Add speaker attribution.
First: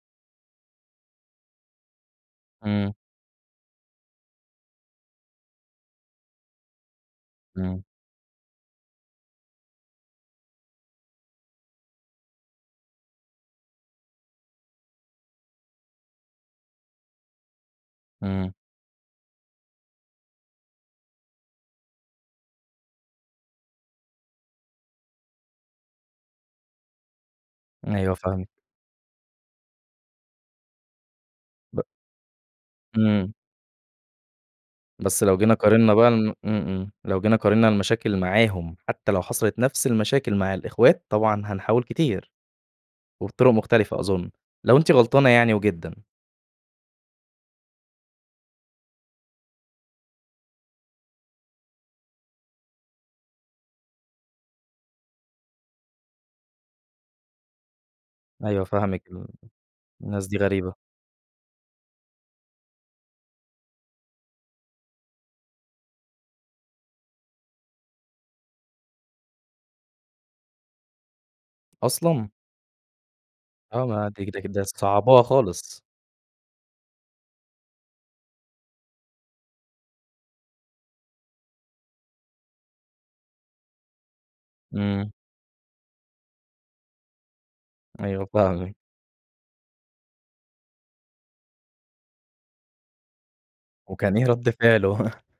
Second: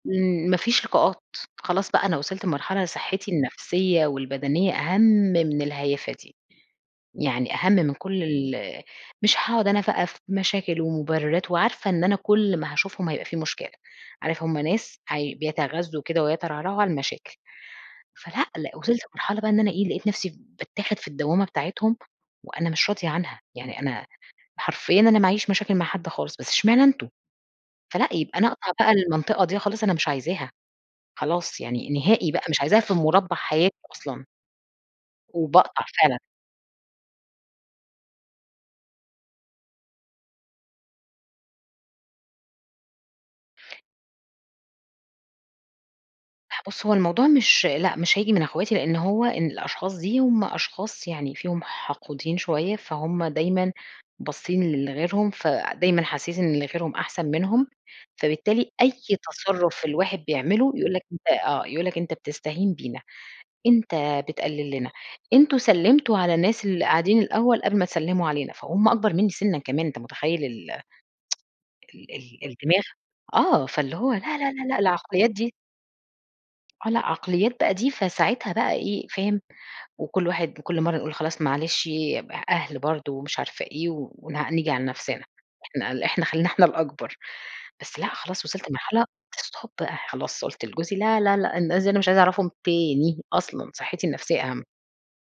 Speaker 1: امم ما فيش لقاءات، خلاص بقى أنا وصلت لمرحلة
Speaker 2: إمم.
Speaker 1: صحتي النفسيّة والبدنية أهم من الهيافة دي. يعني أهم
Speaker 2: إمم.
Speaker 1: من كل ال مش هاقعد أنا بقى في مشاكل ومبررات، وعارفة إن أنا كل ما هاشوفهم هيبقى في مشكلة. عارف همّ ناس هي بيتغزوا كده ويترعرعوا على المشاكل، فلأ
Speaker 2: إمم.
Speaker 1: لأ وصلت مرحلة بقى إن أنا إيه لقيت نفسي باتاخد في الدوامة بتاعتهم، وأنا مش راضية عنها، يعني أنا حرفيًا أنا ما عيش مشاكل مع حد خالص بس إشمعنا أنتم، فلأ
Speaker 2: أيوه،
Speaker 1: يبقى أنا
Speaker 2: فاهمِك.
Speaker 1: أقطع بقى للمنطقة دي خلاص أنا مش عايزاها، خلاص
Speaker 2: ب
Speaker 1: يعني نهائي بقى مش عايزاها في
Speaker 2: إمم.
Speaker 1: مربع حياتي أصلًا.
Speaker 2: بس لو جينا
Speaker 1: وباقطع
Speaker 2: قارننا بقى ن
Speaker 1: فعلًا.
Speaker 2: إمم، إمم، لو جينا قارننا المشاكل معاهم، حتّى لو حصلت نفس المشاكل مع الأخوات طبعًا هنحاول كتير. وبطرق مختلفة أظن لو أنتِ غلطانة يعني وجدًا.
Speaker 1: بُص هو الموضوع مش لأ، مش هيجي من أخواتي لأن هو إن الأشخاص دي هم أشخاص يعني فيهم حقودين شويّة، فهمّ دايمًا باصين ل لغيرهم، فدايمًا حاسين إن غيرهم أحسن منهم،
Speaker 2: أيوه
Speaker 1: فبالتالي أي
Speaker 2: فاهمِك، ال
Speaker 1: تصرف الواحد
Speaker 2: الناس دي
Speaker 1: بيعمله
Speaker 2: غريبة.
Speaker 1: يقول لك أنت آه، يقول لك أنت بتستهين بينا، أنت بتقلل لنا أنتم سلمتوا على الناس اللي قاعدين الأوّل قبل ما تسلموا علينا، فهم أكبر مِنّي سنًا كمان أنت متخيّل؟ ال ال
Speaker 2: أصلًا!
Speaker 1: ال الدماغ آه
Speaker 2: آه،
Speaker 1: فاللي
Speaker 2: ما
Speaker 1: هو لا،
Speaker 2: هي دي
Speaker 1: لا،
Speaker 2: كده
Speaker 1: لا،
Speaker 2: د
Speaker 1: لا، لأ
Speaker 2: مصعباها
Speaker 1: العقليات دي
Speaker 2: خالص.
Speaker 1: آه، لأ عقليات بقى دي، فساعتها بقى إيه فاهم؟ وكل واحد كل مرّة نقول خلاص معلش أ أهل برضو ومش عارفة إيه ون نيجي على
Speaker 2: إمم.
Speaker 1: نفسنا. إحنا ل إحنا خلّينا إحنا الأكبر، بس لأ
Speaker 2: أيوه.
Speaker 1: خلاص وصلت
Speaker 2: فاهمِك.
Speaker 1: لمرحلة stop خلاص قلت لجوزي: "لا، لا، لأ، الناس دي مش عايزة أعرفهم تاني أصلًا، صحتي
Speaker 2: وكان إيه
Speaker 1: النفسيّة
Speaker 2: رد
Speaker 1: أهم."
Speaker 2: فعله؟